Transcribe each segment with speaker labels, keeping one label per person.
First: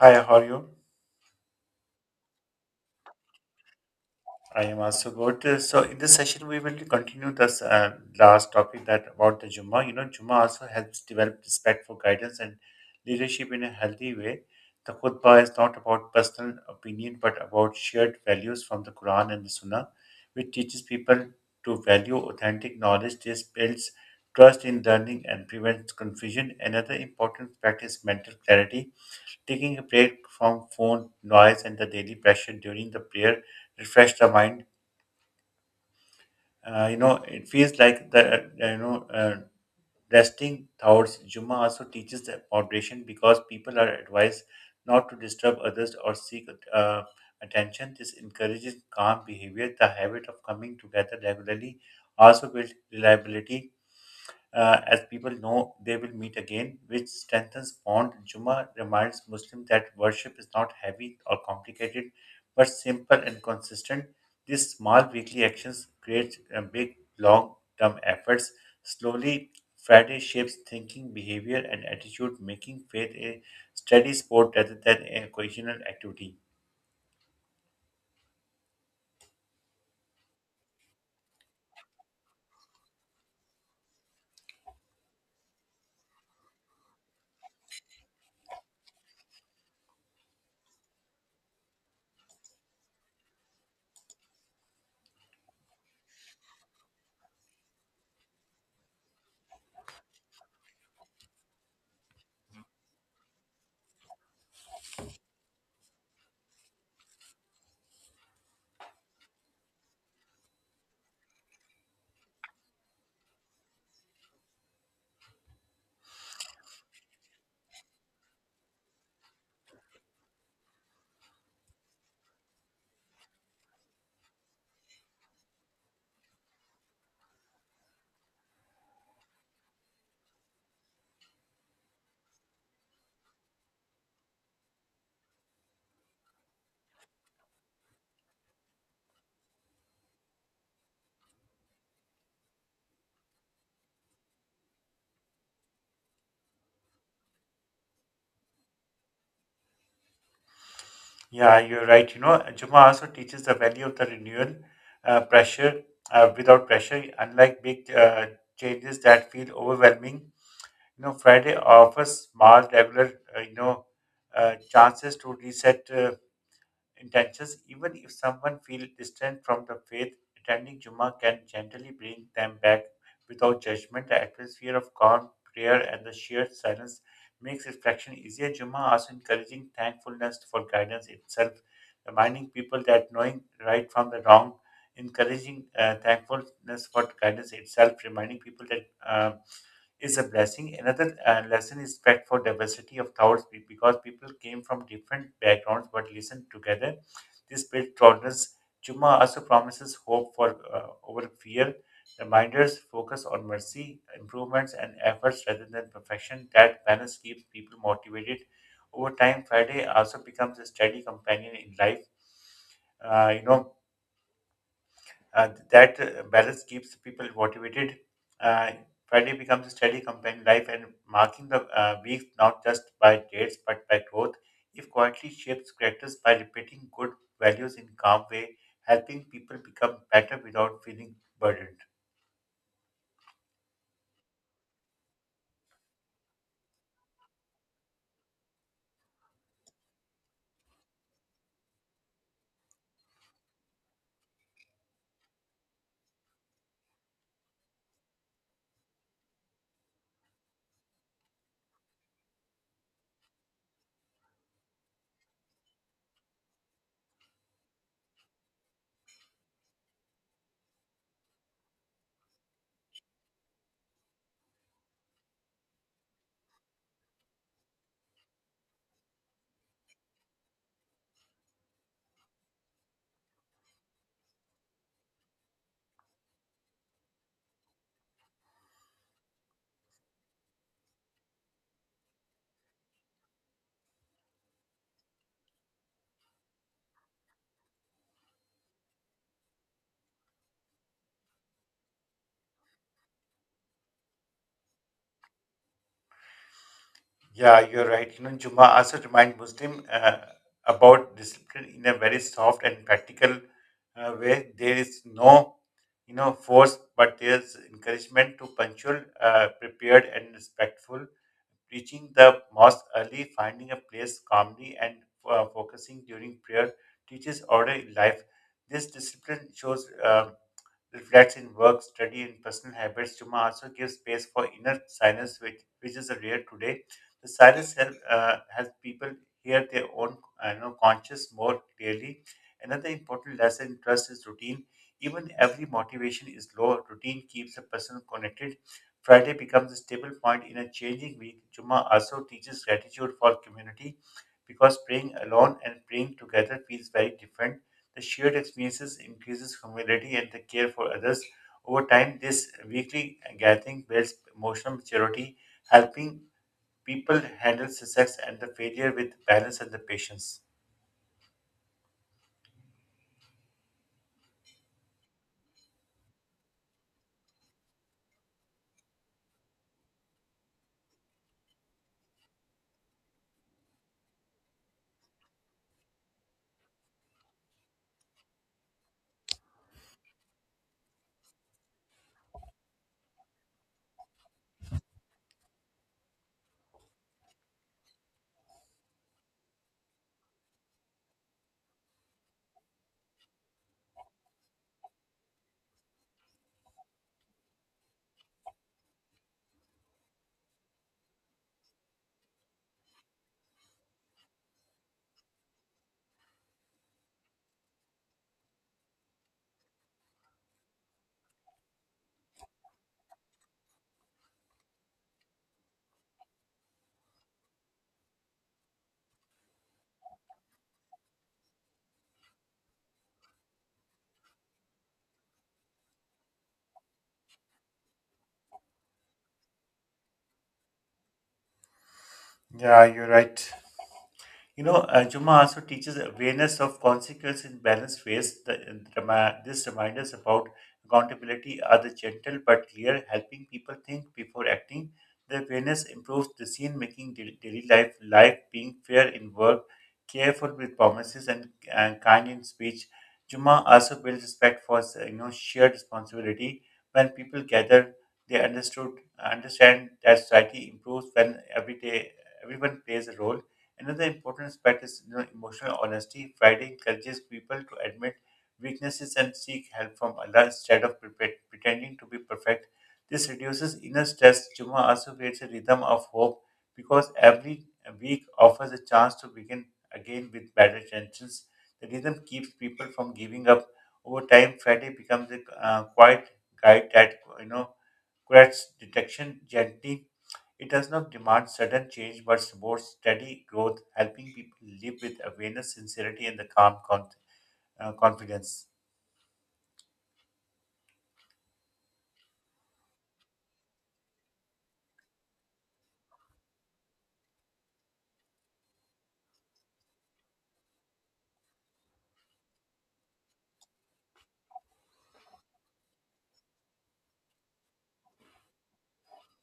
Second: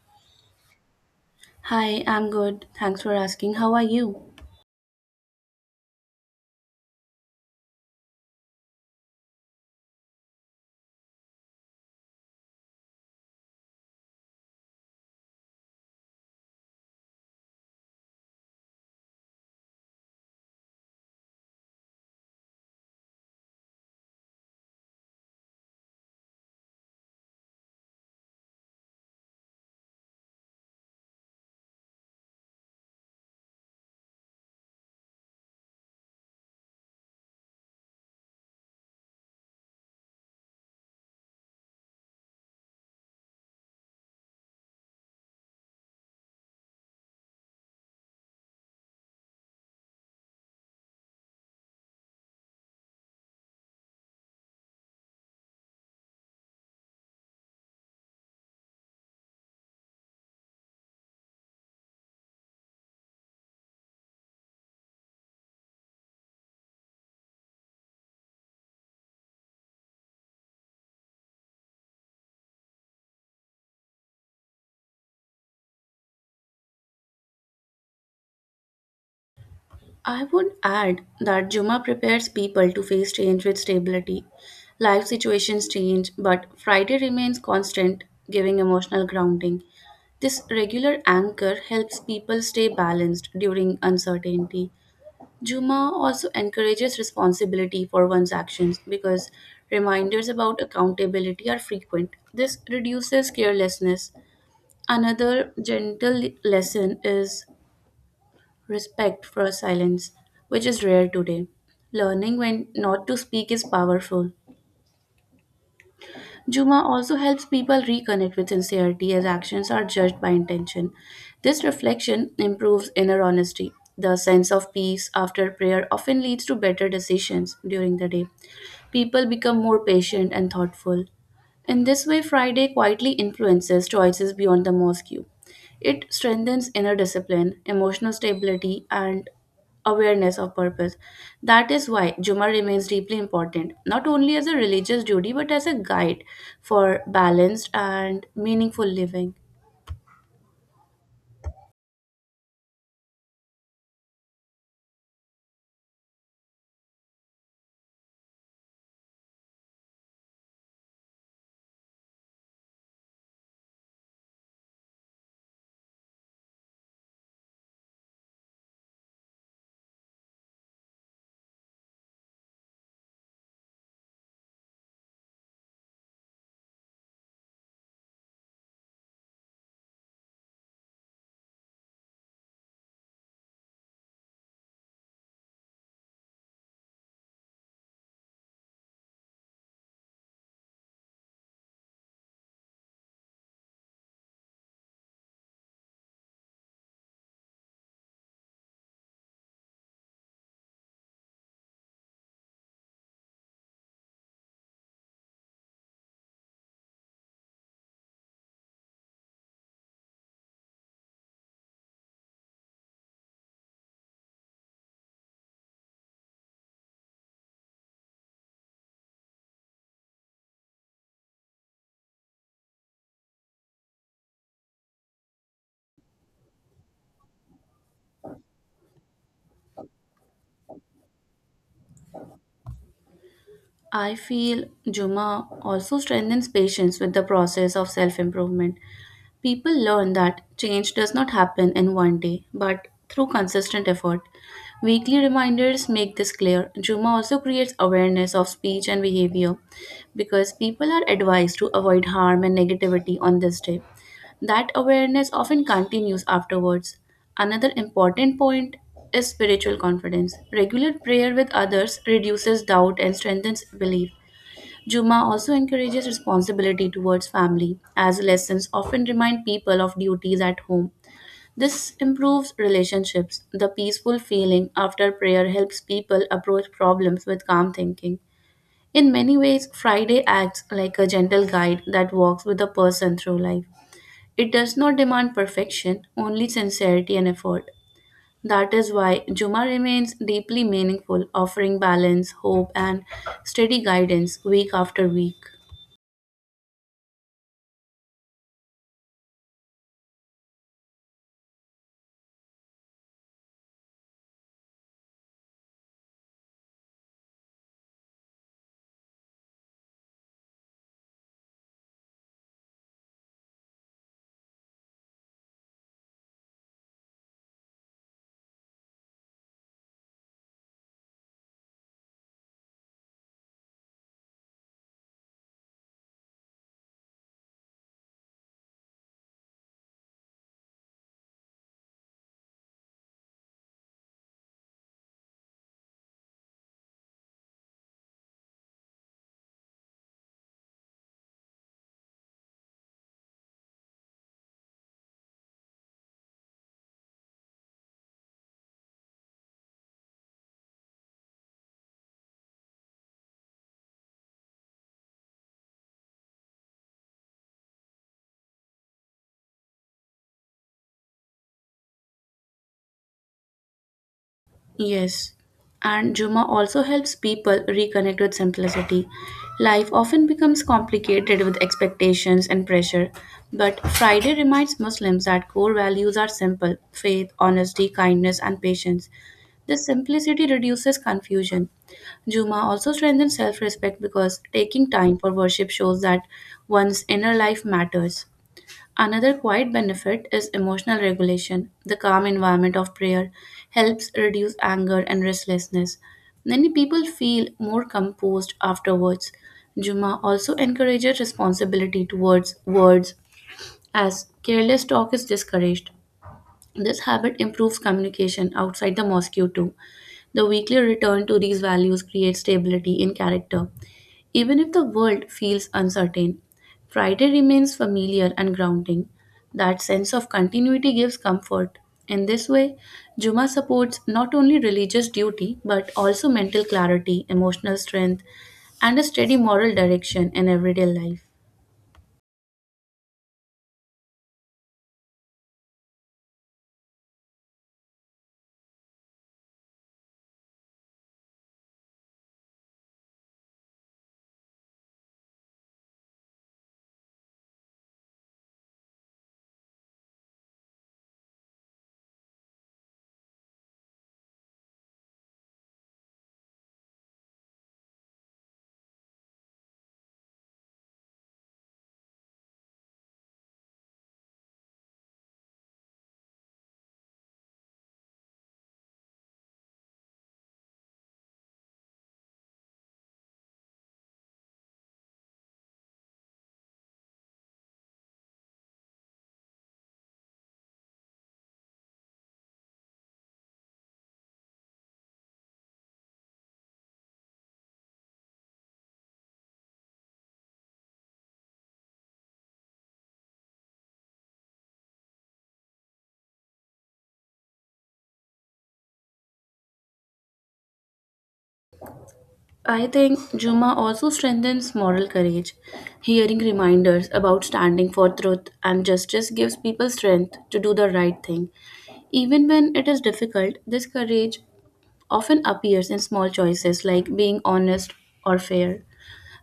Speaker 1: Hi, how are you?
Speaker 2: Hi, I'm good. Thanks for asking. How are you?
Speaker 1: I am also good. So in this session, we will continue this last topic that about the Jumma. You know, Jumma also helps develop respect for guidance and leadership in a healthy way. The khutbah is not about personal opinion, but about shared values from the Quran and the Sunnah, which teaches people to value authentic knowledge. This builds trust in learning and prevents confusion. Another important fact is mental clarity. Taking a break from phone noise and the daily pressure during the prayer refresh the mind. You know, it feels like the resting thoughts. Juma also teaches the moderation because people are advised not to disturb others or seek attention. This encourages calm behavior. The habit of coming together regularly also builds reliability as people know they will meet again, which strengthens bond. Juma reminds Muslims that worship is not heavy or complicated, but simple and consistent. These small weekly actions create big long-term efforts. Slowly, Friday shapes thinking, behavior, and attitude, making faith a steady sport rather than a occasional activity.
Speaker 2: I would add that Juma prepares people to face change with stability. Life situations change, but Friday remains constant, giving emotional grounding. This regular anchor helps people stay balanced during uncertainty. Juma also encourages responsibility for one's actions because reminders about accountability are frequent. This reduces carelessness. Another gentle lesson is respect for silence, which is rare today. Learning when not to speak is powerful. Juma also helps people reconnect with sincerity as actions are judged by intention. This reflection improves inner honesty. The sense of peace after prayer often leads to better decisions during the day. People become more patient and thoughtful. In this way, Friday quietly influences choices beyond the mosque. It strengthens inner discipline, emotional stability, and awareness of purpose. That is why Juma remains deeply important, not only as a religious duty but as a guide for balanced and meaningful living.
Speaker 1: Yeah, you're right. You know, Juma also teaches the value of the renewal pressure without pressure, unlike big changes that feel overwhelming. You know, Friday offers small, regular, chances to reset intentions. Even if someone feels distant from the faith, attending Jummah can gently bring them back without judgment. The atmosphere of calm, prayer, and the sheer silence makes reflection easier. Jummah also encouraging thankfulness for guidance itself, reminding people that knowing right from the wrong, encouraging thankfulness for guidance itself, reminding people that is a blessing. Another lesson is respect for diversity of thoughts because people came from different backgrounds but listened together. This builds tolerance. Juma also promises hope for over fear. Reminders focus on mercy, improvements, and efforts rather than perfection. That balance keeps people motivated. Over time, Friday also becomes a steady companion in life. Uh, you know, that balance keeps people motivated. Uh, Friday becomes a steady companion life and marking the weeks not just by dates but by growth. If quietly shapes characters by repeating good values in calm way, helping people become better without feeling burdened.
Speaker 2: I feel Juma also strengthens patience with the process of self improvement. People learn that change does not happen in one day, but through consistent effort. Weekly reminders make this clear. Juma also creates awareness of speech and behavior because people are advised to avoid harm and negativity on this day. That awareness often continues afterwards. Another important point is spiritual confidence. Regular prayer with others reduces doubt and strengthens belief. Juma also encourages responsibility towards family, as lessons often remind people of duties at home. This improves relationships. The peaceful feeling after prayer helps people approach problems with calm thinking. In many ways, Friday acts like a gentle guide that walks with a person through life. It does not demand perfection, only sincerity and effort. That is why Juma remains deeply meaningful, offering balance, hope, and steady guidance week after week.
Speaker 1: Yeah, you're right. You know, Juma also remind Muslim about discipline in a very soft and practical way. There is no, you know, force, but there's encouragement to punctual, prepared, and respectful. Reaching the mosque early, finding a place calmly, and focusing during prayer teaches order in life. This discipline shows, reflects in work, study, and personal habits. Juma also gives space for inner silence, which is rare today. The silence helps people hear their own conscious more clearly. Another important lesson in trust is routine. Even every motivation is low, routine keeps a person connected. Friday becomes a stable point in a changing week. Juma also teaches gratitude for community because praying alone and praying together feels very different. The shared experiences increases humility and the care for others. Over time, this weekly gathering builds emotional maturity, helping people handle success and the failure with balance and the patience.
Speaker 2: Yes, and Juma also helps people reconnect with simplicity. Life often becomes complicated with expectations and pressure, but Friday reminds Muslims that core values are simple faith, honesty, kindness, and patience. This simplicity reduces confusion. Juma also strengthens self respect because taking time for worship shows that one's inner life matters. Another quiet benefit is emotional regulation. The calm environment of prayer helps reduce anger and restlessness. Many people feel more composed afterwards. Juma also encourages responsibility towards words as careless talk is discouraged. This habit improves communication outside the mosque too. The weekly return to these values creates stability in character, even if the world feels uncertain. Friday remains familiar and grounding. That sense of continuity gives comfort. In this way, Juma supports not only religious duty but also mental clarity, emotional strength, and a steady moral direction in everyday life.
Speaker 1: Yeah, you're right. You know, Juma also teaches awareness of consequence in balanced ways. The, in the rema- this reminders about accountability are the gentle but clear, helping people think before acting. The awareness improves the scene, making, daily life being fair in work, careful with promises, and kind in speech. Juma also builds respect for you know shared responsibility. When people gather, they understood understand that society improves when every day everyone plays a role. Another important aspect is you know, emotional honesty. Friday encourages people to admit weaknesses and seek help from Allah instead of pretending to be perfect. This reduces inner stress. Juma also creates a rhythm of hope because every week offers a chance to begin again with better intentions. The rhythm keeps people from giving up. Over time, Friday becomes a quiet guide that you know corrects detection gently. It does not demand sudden change but supports steady growth, helping people live with awareness, sincerity, and the calm confidence.
Speaker 2: I think Juma also strengthens moral courage. Hearing reminders about standing for truth and justice gives people strength to do the right thing. Even when it is difficult, this courage often appears in small choices like being honest or fair.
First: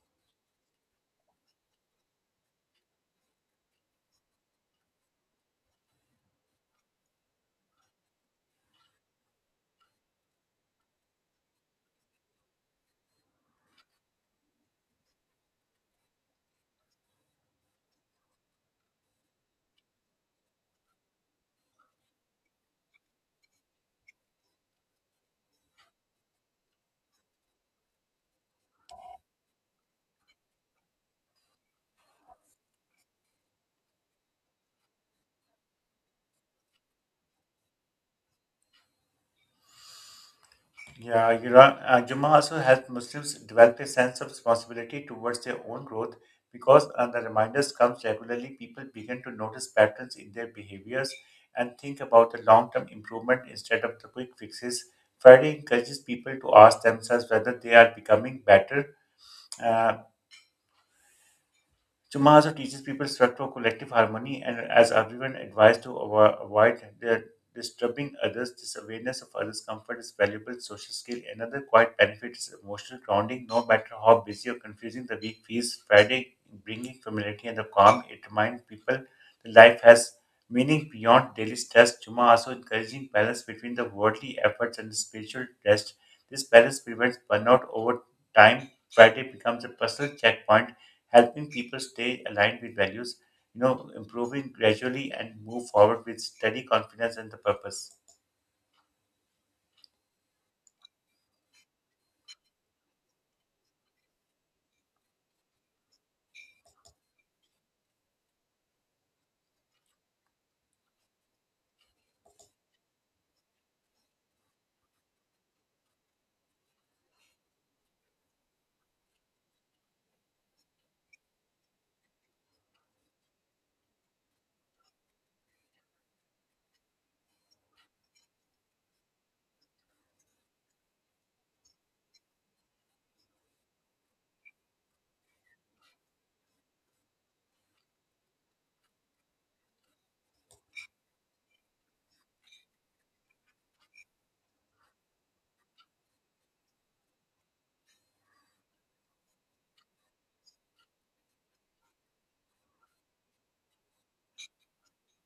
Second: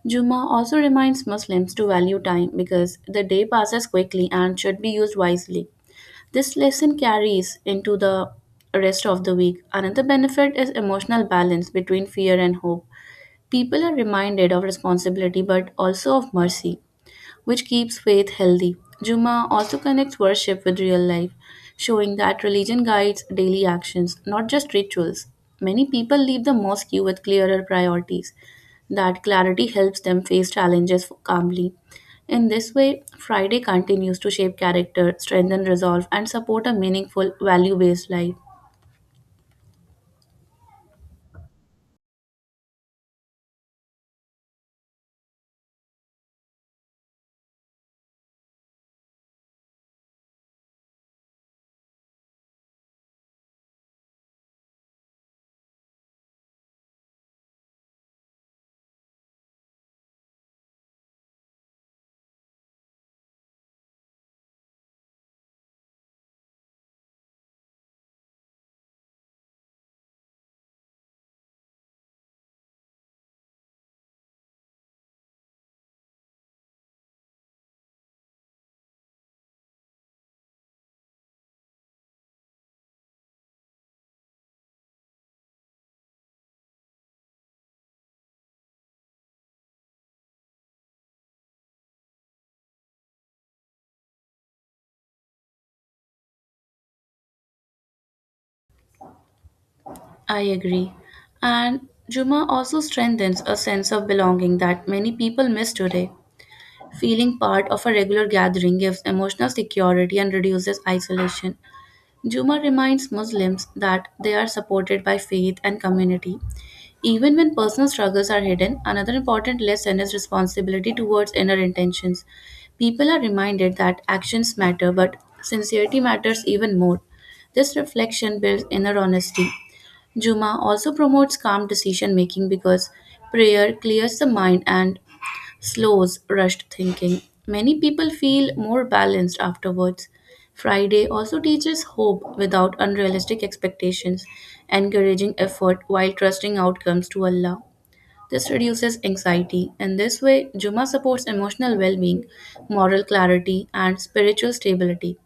Speaker 2: Juma also reminds Muslims to value time because the day passes quickly and should be used wisely. This lesson carries into the rest of the week. Another benefit is emotional balance between fear and hope. People are reminded of responsibility but also of mercy, which keeps faith healthy. Juma also connects worship with real life, showing that religion guides daily actions, not just rituals. Many people leave the mosque with clearer priorities. That clarity helps them face challenges calmly. In this way, Friday continues to shape character, strengthen resolve, and support a meaningful, value based life.
Speaker 1: Yeah, Jummah also helps Muslims develop a sense of responsibility towards their own growth because the reminders comes regularly. People begin to notice patterns in their behaviors and think about the long-term improvement instead of the quick fixes. Friday encourages people to ask themselves whether they are becoming better. uh, Chuma also teaches people respect for collective harmony and as everyone advised to avoid the disturbing others, this awareness of others' comfort is valuable social skill. Another quiet benefit is emotional grounding. No matter how busy or confusing the week feels, Friday bringing familiarity and the calm, it reminds people that life has meaning beyond daily stress. Chuma also encouraging balance between the worldly efforts and the spiritual rest. This balance prevents burnout over time. Friday becomes a personal checkpoint helping people stay aligned with values, you know, improving gradually and move forward with steady confidence and the purpose.
Speaker 2: I agree. And Juma also strengthens a sense of belonging that many people miss today. Feeling part of a regular gathering gives emotional security and reduces isolation. Juma reminds Muslims that they are supported by faith and community. Even when personal struggles are hidden, another important lesson is responsibility towards inner intentions. People are reminded that actions matter, but sincerity matters even more. This reflection builds inner honesty. Juma also promotes calm decision making because prayer clears the mind and slows rushed thinking. Many people feel more balanced afterwards. Friday also teaches hope without unrealistic expectations, encouraging effort while trusting outcomes to Allah. This reduces anxiety, and this way, Juma supports emotional well being, moral clarity, and spiritual stability.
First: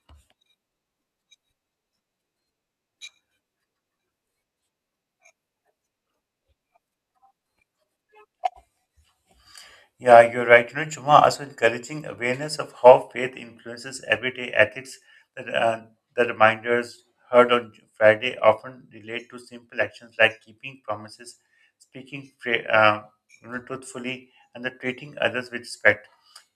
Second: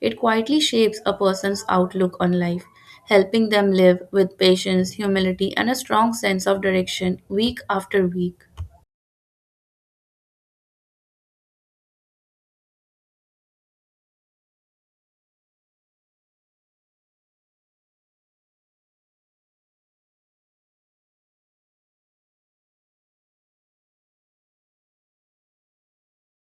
Speaker 2: It quietly shapes a person's outlook on life, helping them live with patience, humility, and a strong sense of direction week after week.
Speaker 1: Yeah, you're right. You know, Chuma also encouraging awareness of how faith influences everyday ethics. That the reminders heard on Friday often relate to simple actions like keeping promises, speaking truthfully, and the treating others with respect.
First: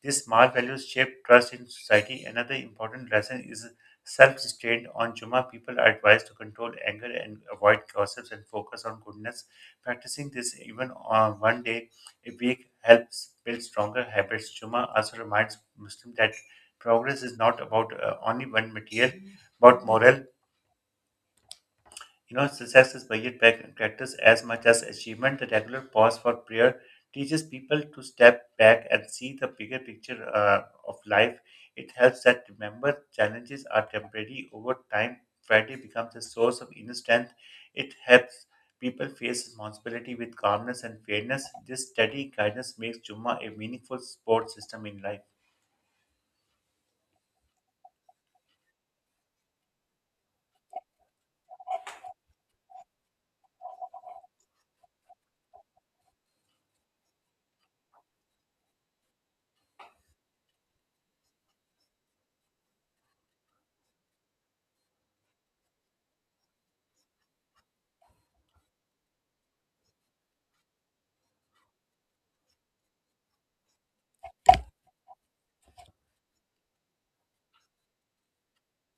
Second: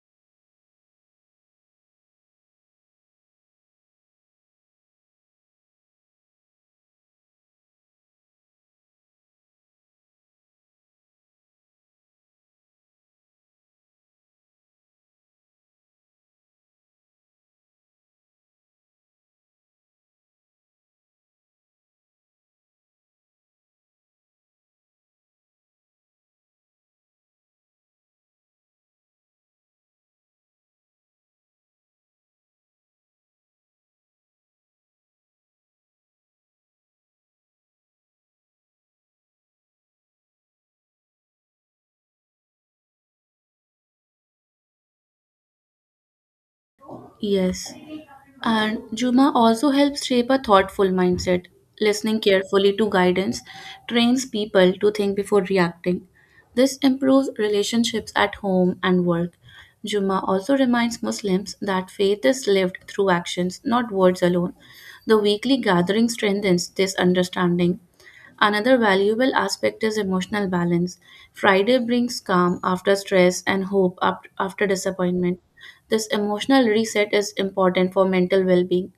Speaker 1: These small values shape trust in society. Another important lesson is self-restraint. On Juma, people are advised to control anger and avoid gossips and focus on goodness. Practicing this even on one day a week helps build stronger habits. Juma also reminds Muslims that progress is not about only one material, but moral. You know, success is measured by practice as much as achievement. The regular pause for prayer teaches people to step back and see the bigger picture of life. It helps that remember challenges are temporary. Over time, Friday becomes a source of inner strength. It helps people face responsibility with calmness and fairness. This steady guidance makes Jumma a meaningful support system in life.
Speaker 2: Yes. And Juma also helps shape a thoughtful mindset. Listening carefully to guidance trains people to think before reacting. This improves relationships at home and work. Juma also reminds Muslims that faith is lived through actions, not words alone. The weekly gathering strengthens this understanding. Another valuable aspect is emotional balance. Friday brings calm after stress and hope up after disappointment. This emotional reset is important for mental well being.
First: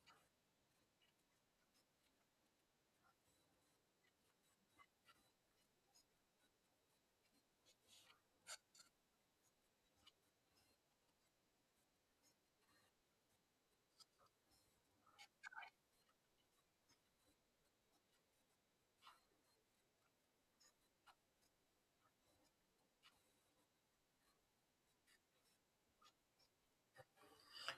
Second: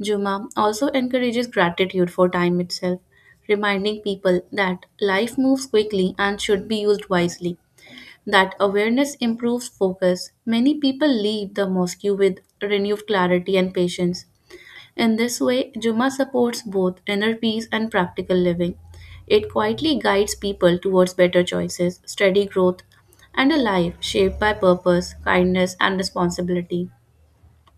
Speaker 2: Juma also encourages gratitude for time itself, reminding people that life moves quickly and should be used wisely. That awareness improves focus. Many people leave the mosque with renewed clarity and patience. In this way, Juma supports both inner peace and practical living. It quietly guides people towards better choices, steady growth, and a life shaped by purpose, kindness, and responsibility.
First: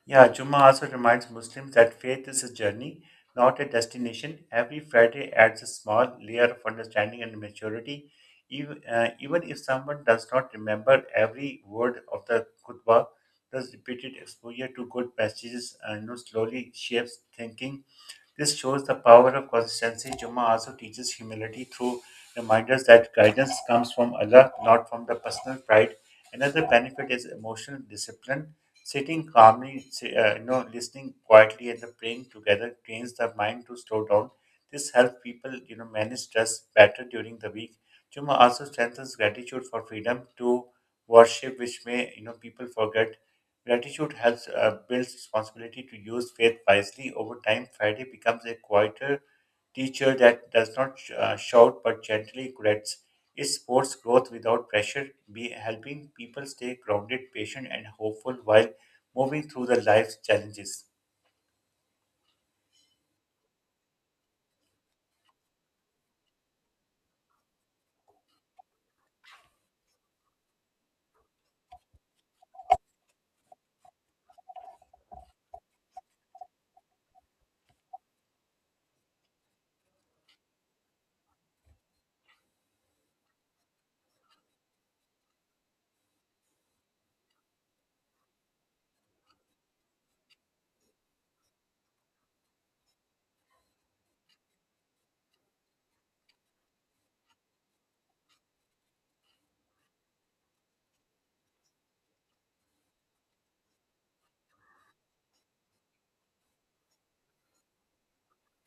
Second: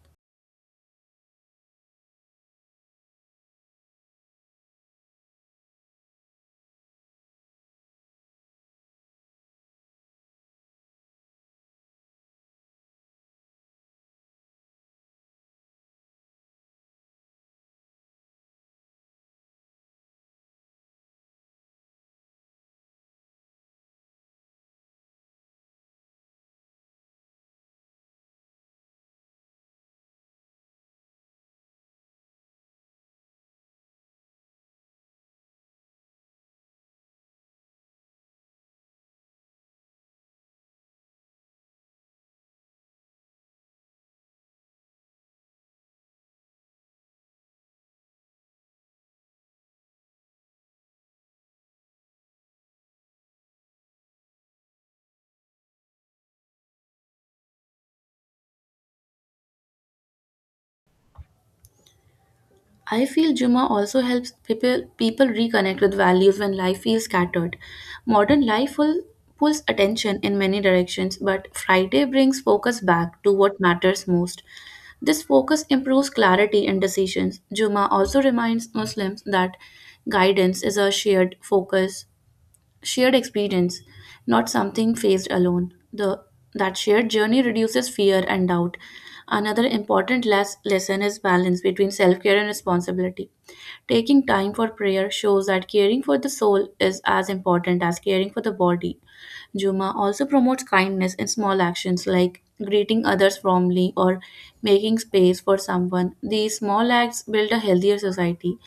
Speaker 1: Yeah, Jummah also reminds Muslims that faith is a journey, not a destination. Every Friday adds a small layer of understanding and maturity. Even if someone does not remember every word of the khutbah, thus repeated exposure to good passages slowly shapes thinking. This shows the power of consistency. Jummah also teaches humility through reminders that guidance comes from Allah, not from the personal pride. Another benefit is emotional discipline. Sitting calmly, listening quietly, and the praying together trains the mind to slow down. This helps people, you know, manage stress better during the week. Jummah also strengthens gratitude for freedom to worship, which may, you know, people forget. Gratitude has built responsibility to use faith wisely. Over time, Friday becomes a quieter teacher that does not shout but gently corrects. It supports growth without pressure, be helping people stay grounded, patient, and hopeful while moving through the life's challenges.
Speaker 2: I feel Juma also helps people reconnect with values when life feels scattered. Modern life pulls attention in many directions, but Friday brings focus back to what matters most. This focus improves clarity in decisions. Juma also reminds Muslims that guidance is a shared experience, not something faced alone. The that shared journey reduces fear and doubt. Another important lesson is balance between self-care and responsibility. Taking time for prayer shows that caring for the soul is as important as caring for the body. Juma also promotes kindness in small actions like greeting others warmly or making space for someone. These small acts build a healthier society.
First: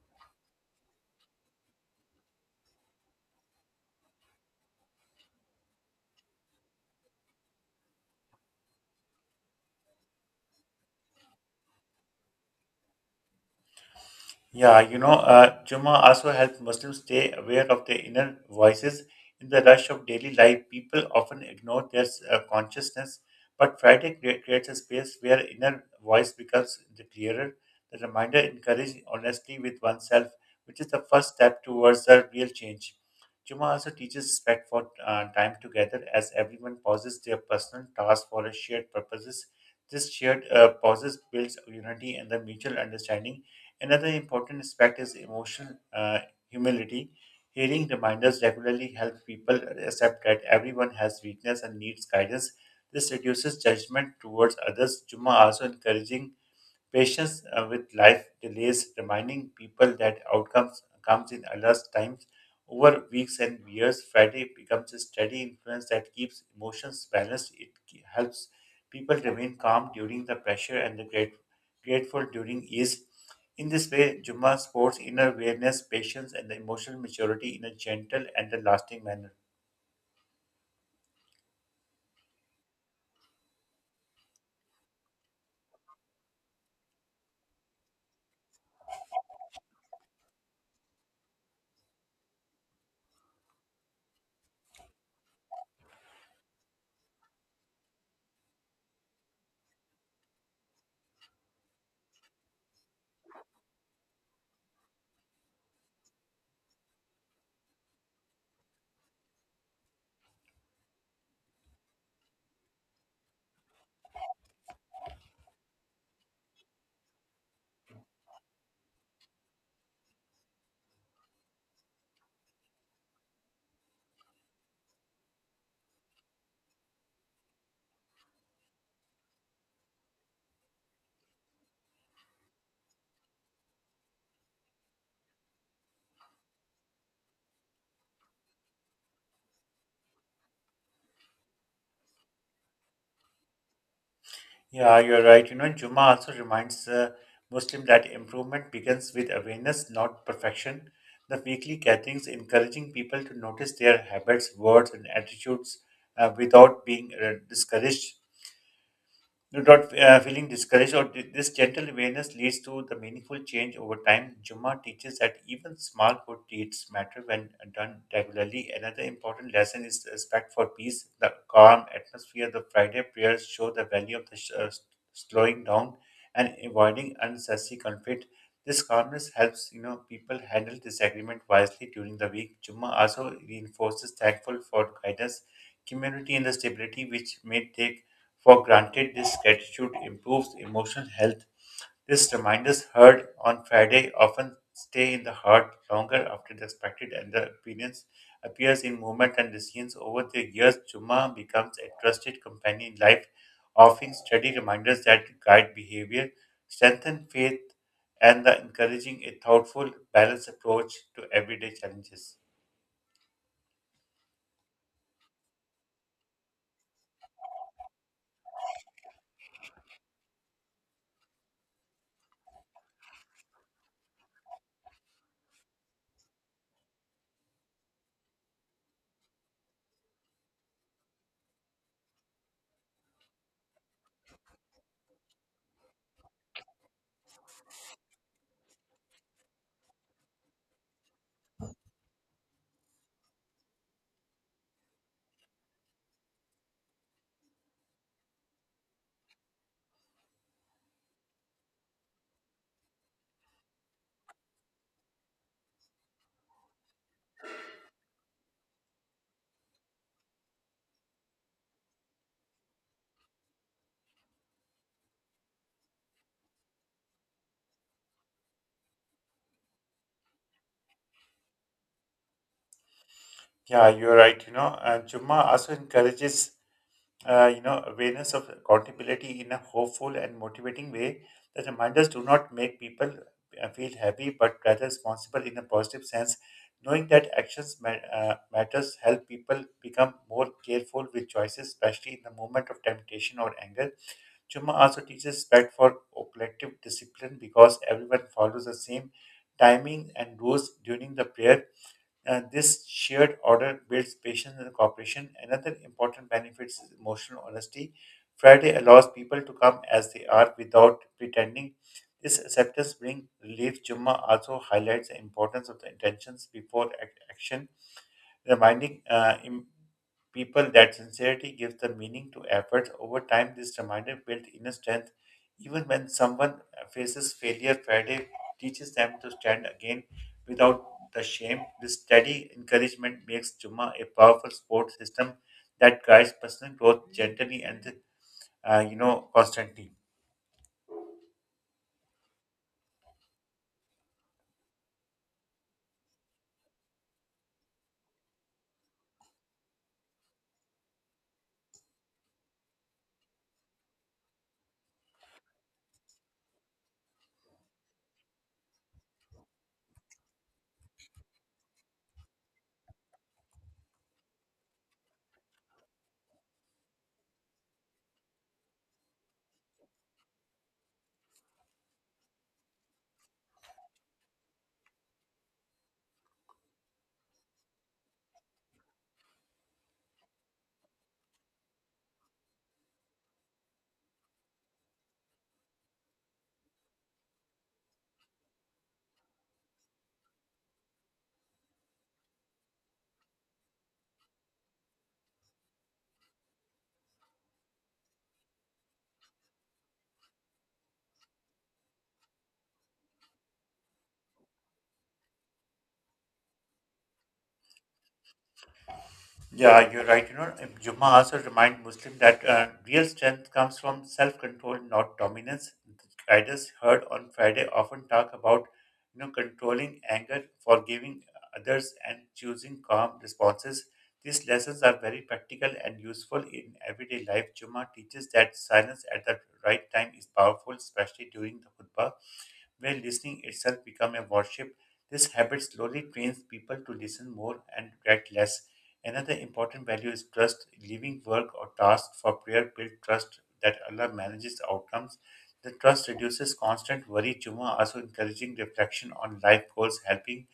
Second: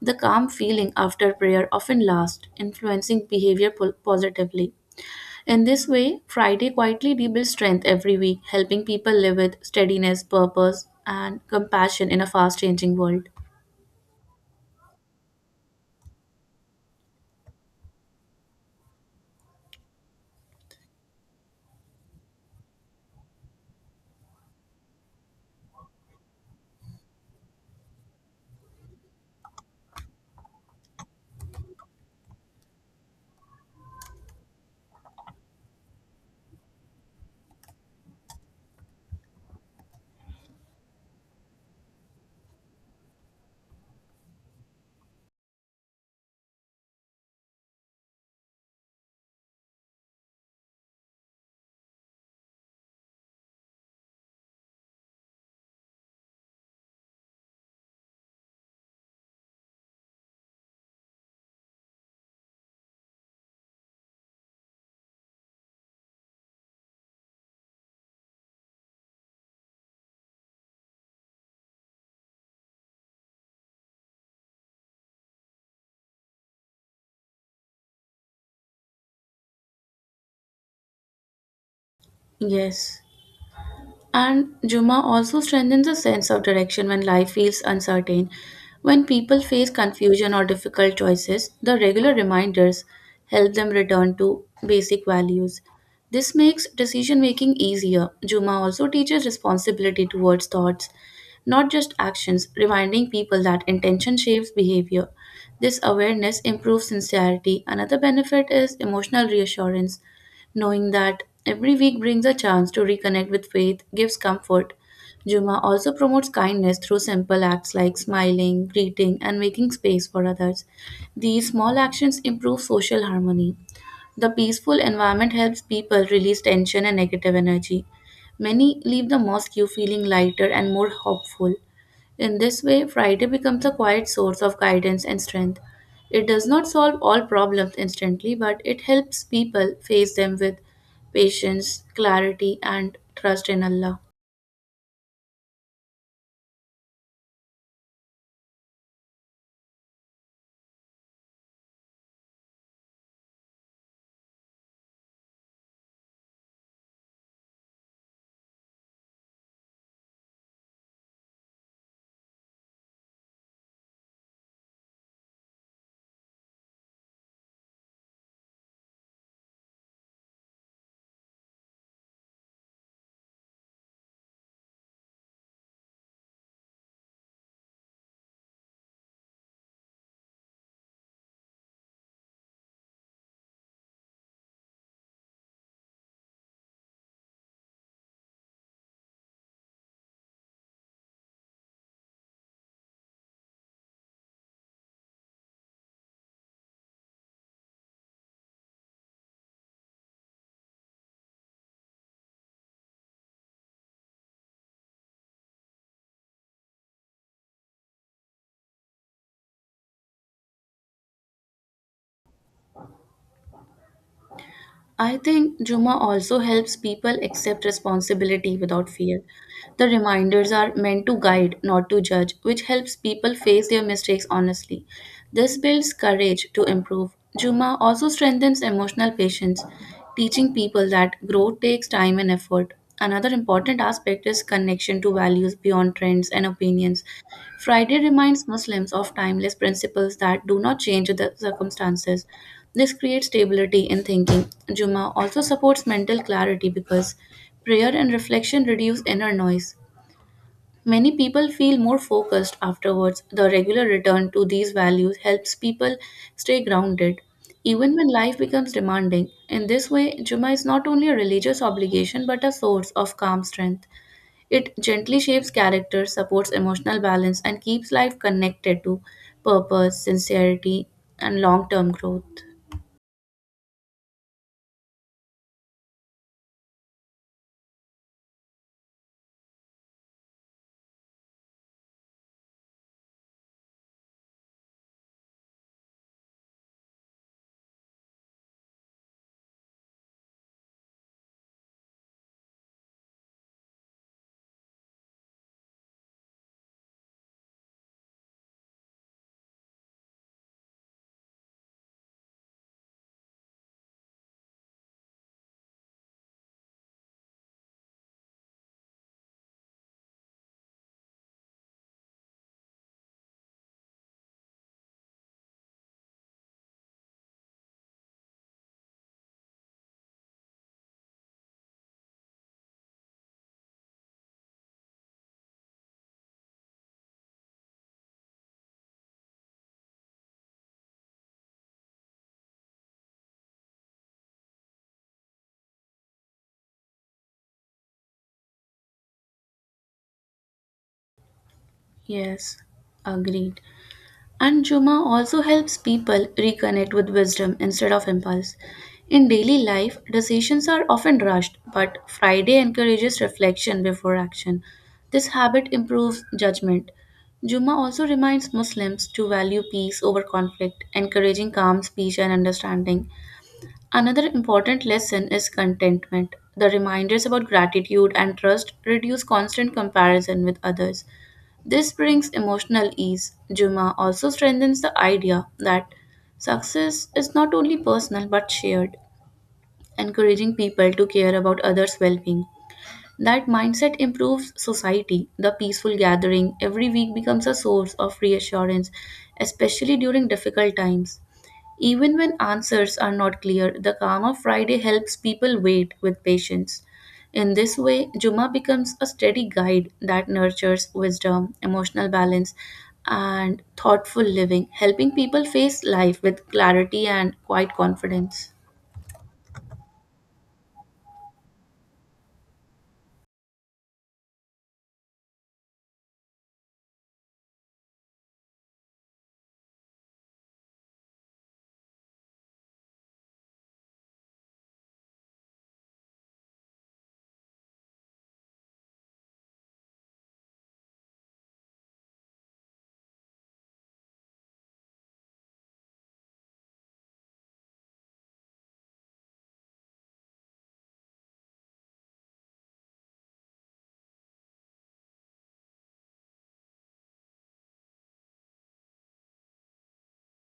Speaker 2: The calm feeling after prayer often lasts, influencing behavior positively. In this way, Friday quietly rebuilds strength every week, helping people live with steadiness, purpose, and compassion in a fast changing world.
Speaker 1: Yeah, you know, Juma also helps Muslims stay aware of their inner voices. In the rush of daily life, people often ignore their consciousness, but Friday creates a space where inner voice becomes the clearer. The reminder encourages honesty with oneself, which is the first step towards a real change. Juma also teaches respect for time together as everyone pauses their personal tasks for a shared purposes. This shared pauses builds unity and the mutual understanding. Another important aspect is emotional humility. Hearing reminders regularly help people accept that everyone has weakness and needs guidance. This reduces judgment towards others. Juma also encouraging patience with life delays, reminding people that outcomes comes in Allah's times. Over weeks and years, Friday becomes a steady influence that keeps emotions balanced. It helps people remain calm during the pressure and the grateful during ease. In this way, Jummah sports inner awareness, patience, and the emotional maturity in a gentle and a lasting manner.
Speaker 2: Yes. And Juma also strengthens a sense of direction when life feels uncertain. When people face confusion or difficult choices, the regular reminders help them return to basic values. This makes decision making easier. Juma also teaches responsibility towards thoughts not just actions, reminding people that intention shapes behavior. This awareness improves sincerity. Another benefit is emotional reassurance. Knowing that every week brings a chance to reconnect with faith gives comfort. Juma also promotes kindness through simple acts like smiling, greeting, and making space for others. These small actions improve social harmony. The peaceful environment helps people release tension and negative energy. Many leave the mosque feeling lighter and more hopeful. In this way, Friday becomes a quiet source of guidance and strength. It does not solve all problems instantly, but it helps people face them with patience, clarity, and trust in Allah.
Speaker 1: Yeah, you're right. You know, Juma also reminds Muslim that improvement begins with awareness, not perfection. The weekly gatherings encouraging people to notice their habits, words, and attitudes without being discouraged. Do not feeling discouraged this gentle awareness leads to the meaningful change over time. Juma teaches that even small good deeds matter when done regularly. Another important lesson is respect for peace. The calm atmosphere, the Friday prayers show the value of the slowing down and avoiding unnecessary conflict. This calmness helps you know people handle disagreement wisely during the week. Juma also reinforces thankful for guidance, community, and the stability which may take for granted this gratitude improves emotional health. This reminders heard on Friday often stay in the heart longer after the expected and the appearance appears in movement and decisions over the years. Juma becomes a trusted companion in life, offering steady reminders that guide behavior, strengthen faith, and the encouraging a thoughtful, balanced approach to everyday challenges.
Speaker 2: I think Juma also helps people accept responsibility without fear. The reminders are meant to guide, not to judge, which helps people face their mistakes honestly. This builds courage to improve. Juma also strengthens emotional patience, teaching people that growth takes time and effort. Another important aspect is connection to values beyond trends and opinions. Friday reminds Muslims of timeless principles that do not change with the circumstances. This creates stability in thinking. Jummah also supports mental clarity because prayer and reflection reduce inner noise. Many people feel more focused afterwards. The regular return to these values helps people stay grounded. Even when life becomes demanding, in this way, Jummah is not only a religious obligation but a source of calm strength. It gently shapes character, supports emotional balance, and keeps life connected to purpose, sincerity, and long term growth.
Speaker 1: Yeah, you're right. You know, and Jumma also encourages awareness of accountability in a hopeful and motivating way. The reminders do not make people feel happy, but rather responsible in a positive sense. Knowing that actions matters help people become more careful with choices, especially in the moment of temptation or anger. Chuma also teaches respect for collective discipline because everyone follows the same timing and rules during the prayer and this shared order builds patience and cooperation. Another important benefit is emotional honesty. Friday allows people to come as they are without pretending. This acceptance brings relief. Jumma also highlights the importance of the intentions before action reminding people that sincerity gives the meaning to efforts. Over time, this reminder builds inner strength. Even when someone faces failure, Friday teaches them to stand again without the shame. This steady encouragement makes Juma a powerful support system that guides personal growth gently and, constantly.
Speaker 2: Yes, agreed. And Juma also helps people reconnect with wisdom instead of impulse. In daily life, decisions are often rushed, but Friday encourages reflection before action. This habit improves judgment. Juma also reminds Muslims to value peace over conflict, encouraging calm speech and understanding. Another important lesson is contentment. The reminders about gratitude and trust reduce constant comparison with others. This brings emotional ease. Juma also strengthens the idea that success is not only personal but shared, encouraging people to care about others' well being. That mindset improves society. The peaceful gathering every week becomes a source of reassurance, especially during difficult times. Even when answers are not clear, the calm of Friday helps people wait with patience. In this way, Juma becomes a steady guide that nurtures wisdom, emotional balance, and thoughtful living, helping people face life with clarity and quiet confidence.
Speaker 1: Yeah, you're right. You know, Jummah also remind Muslim that real strength comes from self-control, not dominance. Guiders heard on Friday often talk about, you know, controlling anger, forgiving others, and choosing calm responses. These lessons are very practical and useful in everyday life. Jummah teaches that silence at the right time is powerful, especially during the khutbah, where listening itself become a worship. This habit slowly trains people to listen more and react less. Another important value is trust. Leaving work or task for prayer build trust that Allah manages outcomes. The trust reduces constant worry. Juma also encouraging reflection on life goals, helping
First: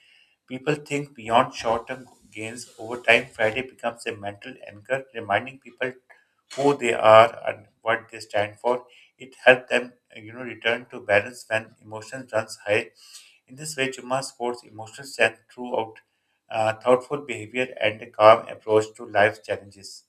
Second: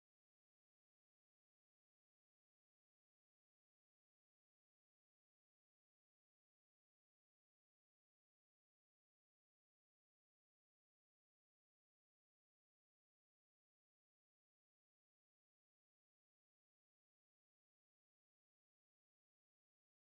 Speaker 1: people think beyond short-term gains. Over time, Friday becomes a mental anchor, reminding people who they are and what they stand for. It helps them, you know, return to balance when emotions runs high. In this way, Juma supports emotional strength throughout thoughtful behavior, and a calm approach to life's challenges.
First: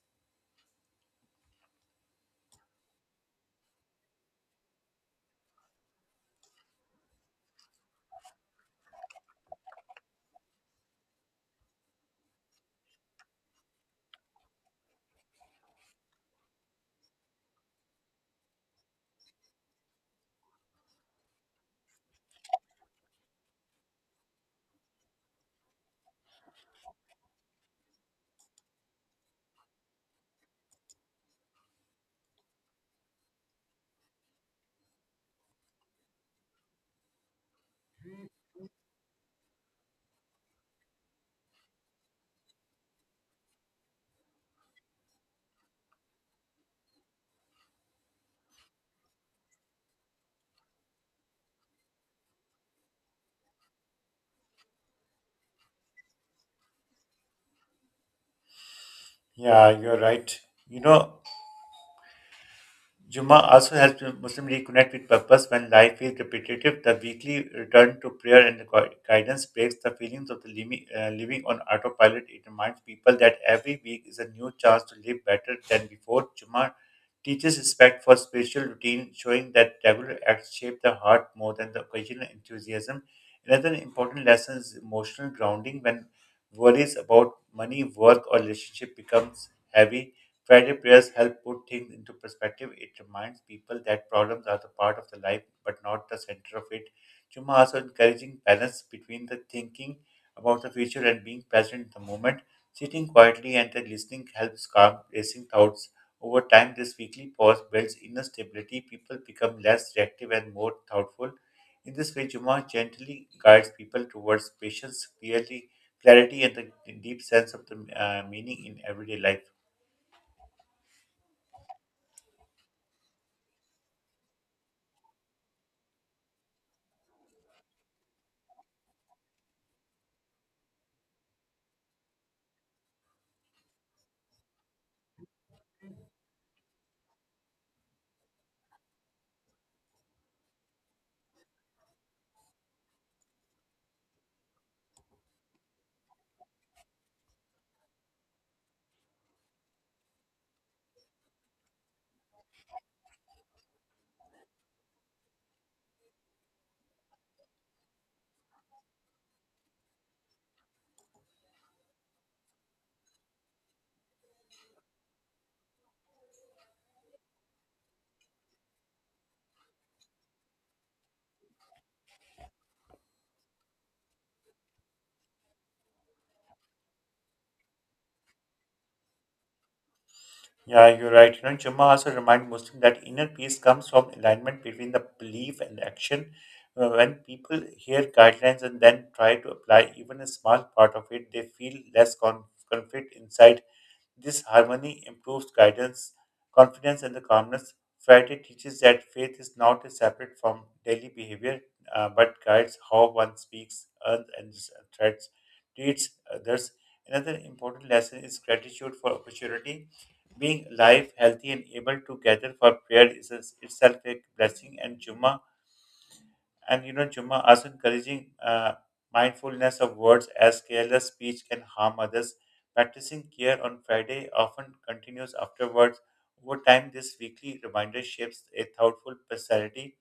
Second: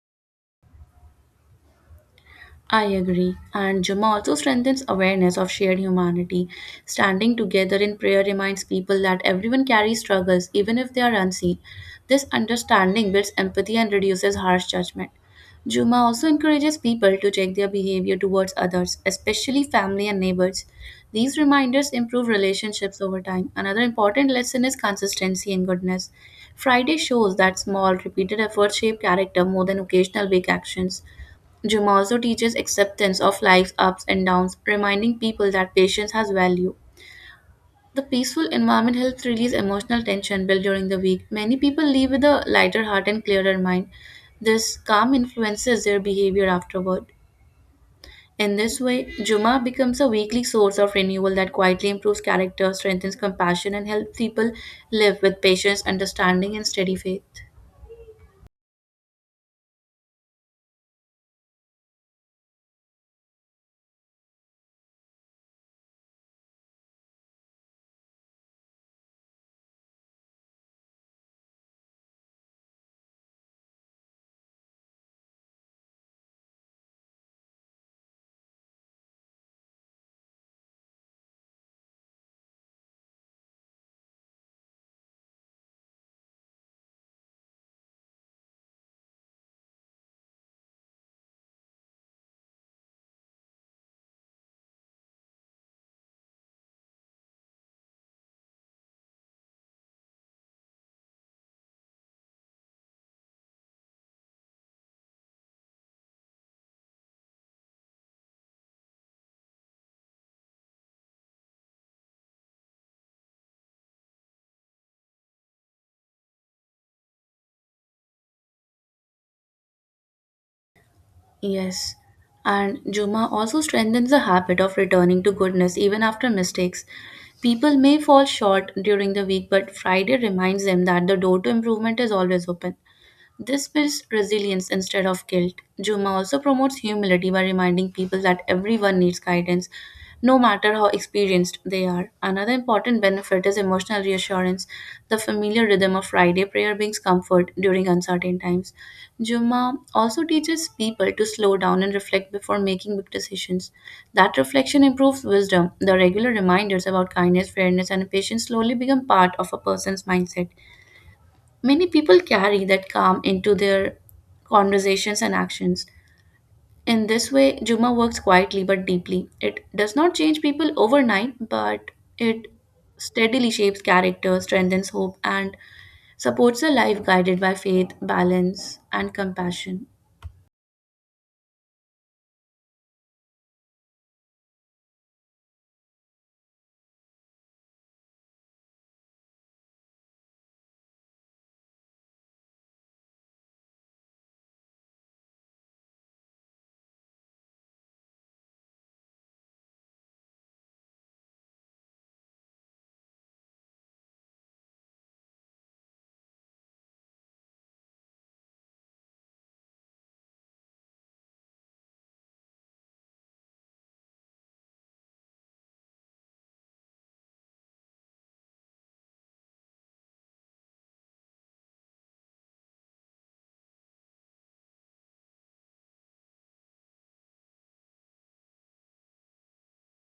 Speaker 2: I agree. And Juma also strengthens awareness of shared humanity. Standing together in prayer reminds people that everyone carries struggles, even if they are unseen. This understanding builds empathy and reduces harsh judgment. Juma also encourages people to check their behavior towards others, especially family and neighbors. These reminders improve relationships over time. Another important lesson is consistency and goodness. Friday shows that small, repeated efforts shape character more than occasional big actions. Jung also teaches acceptance of life's ups and downs, reminding people that patience has value. The peaceful environment helps release emotional tension built during the week. Many people leave with a lighter heart and clearer mind. This calm influences their behavior afterward. In this way, Juma becomes a weekly source of renewal that quietly improves character, strengthens compassion, and helps people live with patience, understanding, and steady faith.
Speaker 1: Yeah, you're right. You know, Juma also helps Muslim reconnect with purpose when life feels repetitive. The weekly return to prayer and guidance breaks the feelings of the living on autopilot. It reminds people that every week is a new chance to live better than before. Juma teaches respect for spiritual routine, showing that regular acts shape the heart more than the occasional enthusiasm. Another important lesson is emotional grounding when worries about money, work, or relationship becomes heavy Friday prayers help put things into perspective. It reminds people that problems are the part of the life but not the center of it. Juma also encouraging balance between the thinking about the future and being present in the moment. Sitting quietly and then listening helps calm racing thoughts. Over time, this weekly pause builds inner stability. People become less reactive and more thoughtful. In this way, Juma gently guides people towards patience, clarity, and the deep sense of the meaning in everyday life.
Speaker 2: Yes, and Juma also strengthens the habit of returning to goodness even after mistakes. People may fall short during the week, but Friday reminds them that the door to improvement is always open. This builds resilience instead of guilt. Juma also promotes humility by reminding people that everyone needs guidance, no matter how experienced they are. Another important benefit is emotional reassurance. The familiar rhythm of Friday prayer brings comfort during uncertain times. Juma also teaches people to slow down and reflect before making big decisions. That reflection improves wisdom. The regular reminders about kindness, fairness, and patience slowly become part of a person's mindset. Many people carry that calm into their conversations and actions. In this way, Juma works quietly but deeply. It does not change people overnight, but it steadily shapes character, strengthens hope, and supports a life guided by faith, balance, and compassion.
Speaker 1: Yeah, you're right. You know, Jummah also remind Muslim that inner peace comes from alignment between the belief and action. When people hear guidelines and then try to apply even a small part of it, they feel less conflict inside. This harmony improves guidance, confidence, and the calmness. Friday teaches that faith is not separate from daily behavior, but guides how one speaks, earns, and treats others. Another important lesson is gratitude for opportunity being alive, healthy, and able to gather for prayer is itself a blessing. And Juma, and you know, Juma also encouraging mindfulness of words as careless speech can harm others. Practicing care on Friday often continues afterwards. Over time, this weekly reminder shapes a thoughtful personality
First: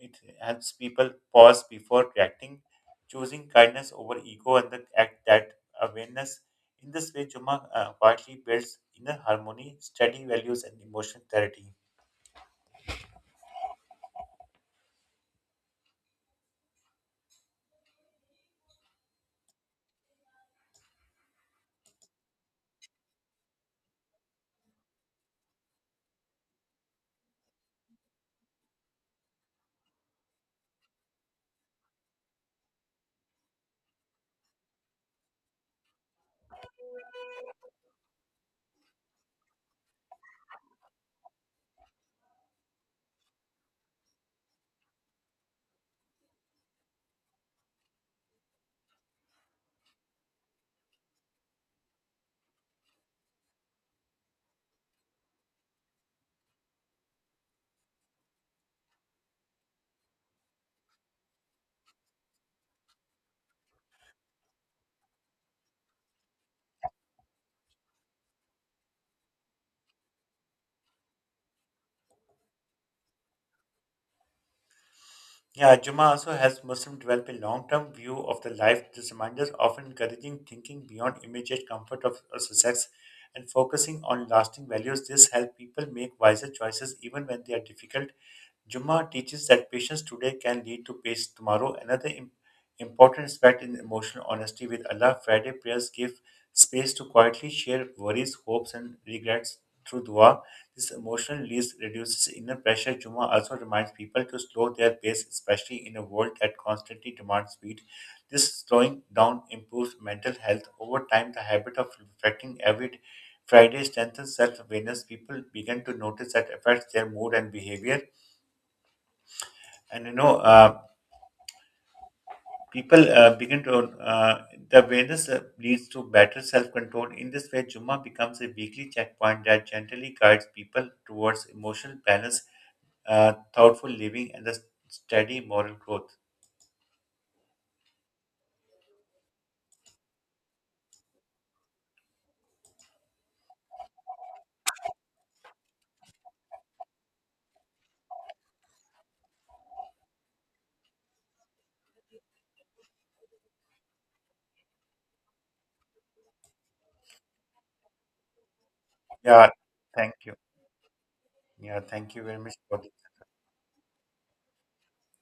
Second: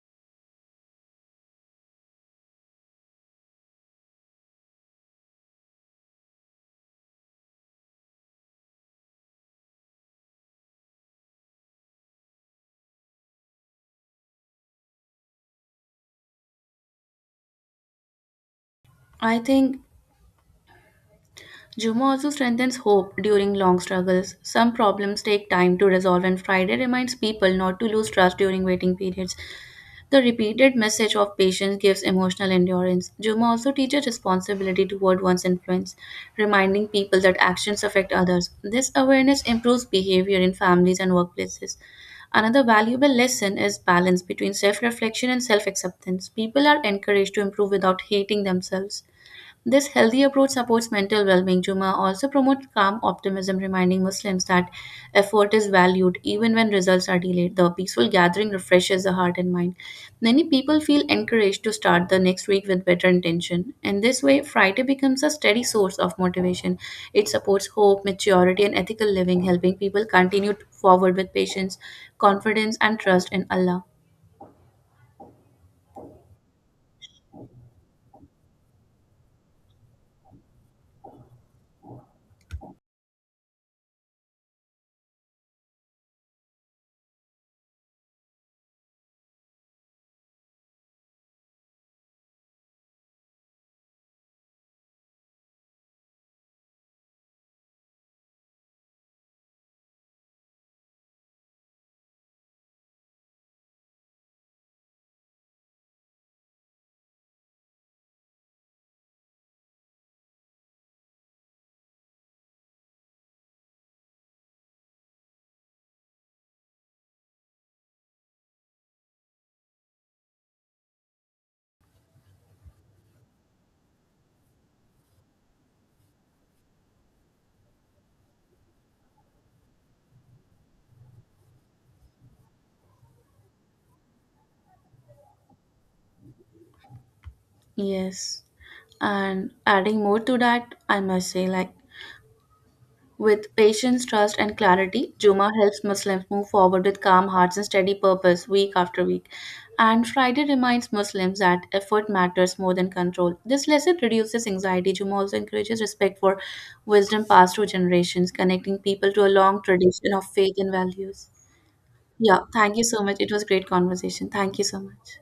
Speaker 1: it helps people pause before reacting, choosing kindness over ego and the act that awareness. In this way, Juma quietly builds inner harmony, steady values, and emotional clarity.
Speaker 2: I think Juma also strengthens hope during long struggles. Some problems take time to resolve, and Friday reminds people not to lose trust during waiting periods. The repeated message of patience gives emotional endurance. Juma also teaches responsibility toward one's influence, reminding people that actions affect others. This awareness improves behavior in families and workplaces. Another valuable lesson is balance between self reflection and self acceptance. People are encouraged to improve without hating themselves. This healthy approach supports mental well being. Juma also promotes calm optimism, reminding Muslims that effort is valued even when results are delayed. The peaceful gathering refreshes the heart and mind. Many people feel encouraged to start the next week with better intention. In this way, Friday becomes a steady source of motivation. It supports hope, maturity, and ethical living, helping people continue forward with patience, confidence, and trust in Allah.
Speaker 1: Yeah, Juma also helps Muslims develop a long-term view of the life. This reminders often encouraging thinking beyond immediate comfort of success and focusing on lasting values. This helps people make wiser choices even when they are difficult. Juma teaches that patience today can lead to peace tomorrow. Another important aspect in emotional honesty with Allah, Friday prayers give space to quietly share worries, hopes, and regrets through dua. This emotional release reduces inner pressure. Juma also reminds people to slow their pace, especially in a world that constantly demands speed. This slowing down improves mental health. Over time, the habit of reflecting every Friday strengthens self awareness. People begin to notice that affects their mood and behavior. And you know, people begin to the awareness leads to better self-control. In this way, Jumma becomes a weekly checkpoint that gently guides people towards emotional balance, thoughtful living, and the steady moral growth.
Speaker 2: Yes. And adding more to that, I must say, with patience, trust, and clarity, Juma helps Muslims move forward with calm hearts and steady purpose week after week. And Friday reminds Muslims that effort matters more than control. This lesson reduces anxiety. Juma also encourages respect for wisdom passed through generations, connecting people to a
Speaker 1: Yeah,
Speaker 2: long tradition
Speaker 1: thank
Speaker 2: of
Speaker 1: you.
Speaker 2: faith and values.
Speaker 1: Yeah, thank you
Speaker 2: Yeah,
Speaker 1: very much
Speaker 2: thank
Speaker 1: for
Speaker 2: you so much. It was a great conversation. Thank you so much.